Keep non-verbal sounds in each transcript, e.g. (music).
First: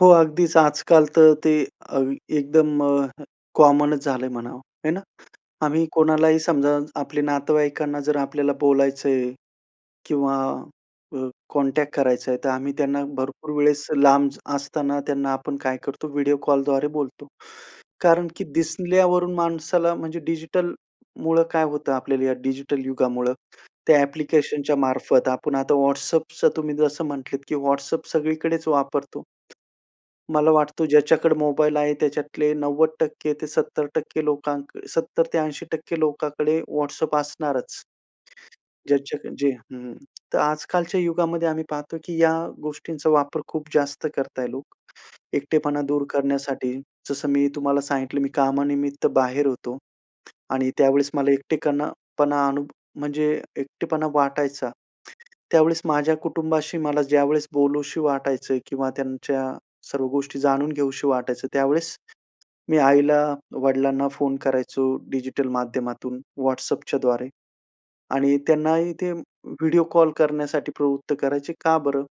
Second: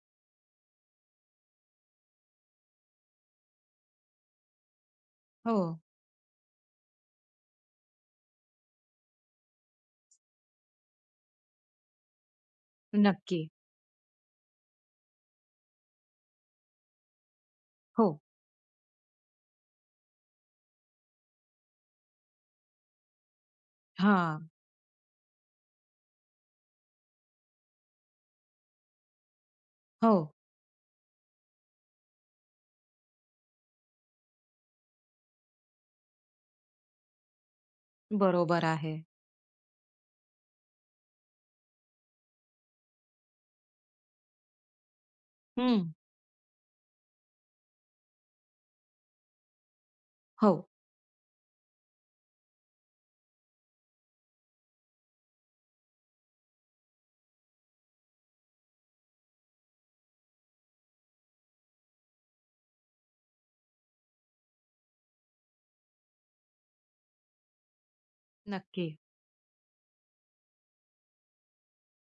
हो अगदीच. आजकाल तर ते अ, एकदम अ, (chuckles) कॉमनच झालंय म्हणावं, आहे ना? हो. आम्ही कोणालाही समजा आपल्या नातेवाईकांना जर आपल्याला बोलायचंय किंवा अ, कॉन्टॅक्ट करायचाय, तर आम्ही त्यांना नक्की. भरपूर वेळेस लांब असताना त्यांना आपण काय करतो व्हिडिओ कॉलद्वारे बोलतो. हो. कारण की दिसल्यावरून माणसाला म्हणजे डिजिटलमुळं काय होतं आपल्याला या डिजिटल युगामुळं त्या हां. ॲप्लिकेशनच्या मार्फत. आपण आता WhatsAppचं तुम्ही जसं म्हटलेत की WhatsApp सगळीकडेच वापरतो. हो. मला वाटतं ज्याच्याकडे मोबाईल आहे, त्याच्यातले 90% ते 70% लोकांक 70 ते 80% लोकांकडे WhatsApp असणारच. बरोबर आहे. ज्याच्याकडे जे हं. तर आजकालच्या युगामध्ये आम्ही पाहतोय, की या गोष्टींचा वापर खूप जास्त करतायत लोक, एकटेपणा हं. दूर करण्यासाठी. जसं मी तुम्हाला सांगितलं मी कामानिमित्त बाहेर होतो. हो. आणि त्यावेळेस मला एकटेपणा पणा, म्हणजे एकटेपणा वाटायचा. त्यावेळेस माझ्या कुटुंबाशी मला ज्यावेळेस बोलावसं वाटायचं किंवा त्यांच्या सर्व गोष्टी जाणून घ्यावसं वाटायचं त्यावेळेस, मी आईला, वडिलांना फोन करायचो डिजिटल माध्यमातून, WhatsAppच्या द्वारे. आणि त्यांनाही नक्की. ते व्हिडिओ कॉल करण्यासाठी प्रवृत्त करायचे, का बरं?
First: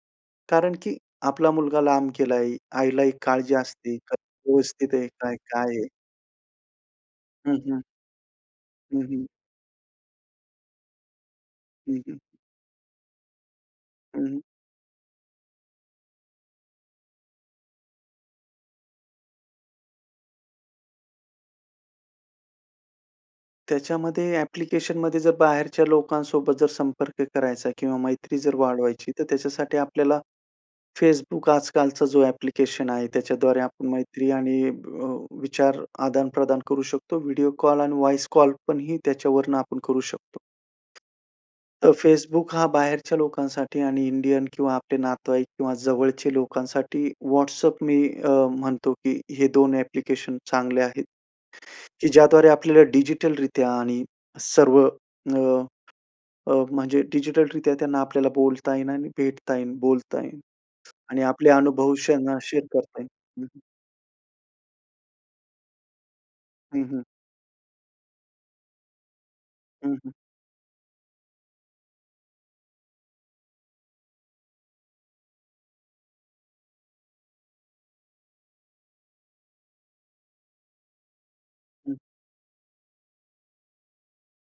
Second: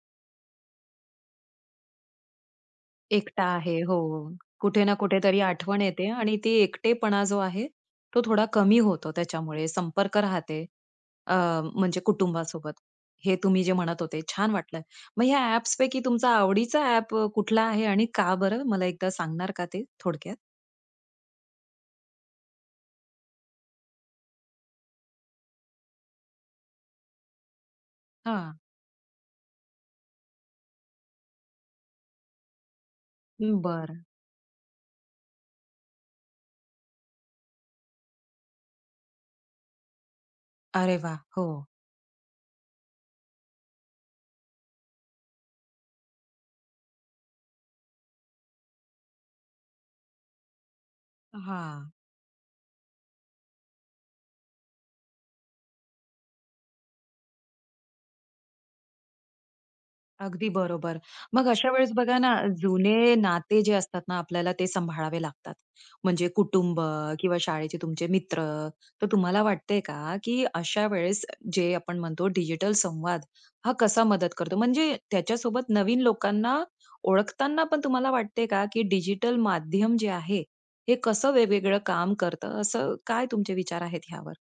कारण की आपला मुलगा लांब गेलाय, आईला एक एकटा काळजी आहे, असते. काय हो. कुठे व्यवस्थित ना आहे? कुठे काय तरी काय आठवण आहे? येते आणि ते एकटेपणा जो हं, आहे, हं. तो थोडा कमी हं, होतो हं. त्याच्यामुळे. संपर्क राहतो अ, म्हणजे हं, हं. कुटुंबासोबत. हे तुम्ही जे म्हणत होते हं, हं. छान वाटलं. मग ह्या ॲप्सपैकी तुमचा आवडीचा ॲप कुठला आहे? आणि का बरं? मला एकदा सांगणार का ते, थोडक्यात? त्याच्यामध्ये, ॲप्लिकेशनमध्ये जर बाहेरच्या लोकांसोबत जर संपर्क करायचा किंवा मैत्री जर हां. वाढवायची तर त्याच्यासाठी आपल्याला Facebook आजकालचा जो ॲप्लिकेशन आहे, हं, त्याच्याद्वारे आपण बरं. मैत्री आणि अ, विचार आदान-प्रदान करू शकतो. व्हिडिओ कॉल आणि व्हॉइस कॉल पण ही त्याच्यावरनं आपण करू शकतो. अरे वाह! हो. तर Facebook हा बाहेरच्या लोकांसाठी आणि इंडियन किंवा आपले नातेवाईक किंवा जवळच्या लोकांसाठी WhatsApp मी अ, म्हणतो की हे 2 ॲप्लिकेशन चांगले आहेत. हां. की ज्याद्वारे आपल्याला डिजिटल रित्या आणि सर्व अ, अ, म्हणजे डिजिटल रीत्या त्यांना आपल्याला बोलता येईन आणि भेटता येईन, बोलता येईल. अगदी बरोबर. आणि मग आपले अशा वेळेस अनुभव बघा ना, त्यांना शेअर करता येईल. जुने हं, हं. नाते जे असतातना आपल्याला ते सांभाळावे लागतात. म्हणजे कुटुंब हं, हं. किंवा शाळेचे तुमचे मित्र. तर तुम्हाला वाटतंय हं, हं. का, की अशा वेळेस जे आपण म्हणतो डिजिटल संवाद हा कसा मदत करतो? म्हणजे, त्याच्यासोबत नवीन लोकांना ओळखताना पण तुम्हाला वाटतंय का, की डिजिटल माध्यम जे आहे, हे कसं वेगवेगळं हं. काम करतं? असं काय तुमचे विचार आहेत, ह्यावर?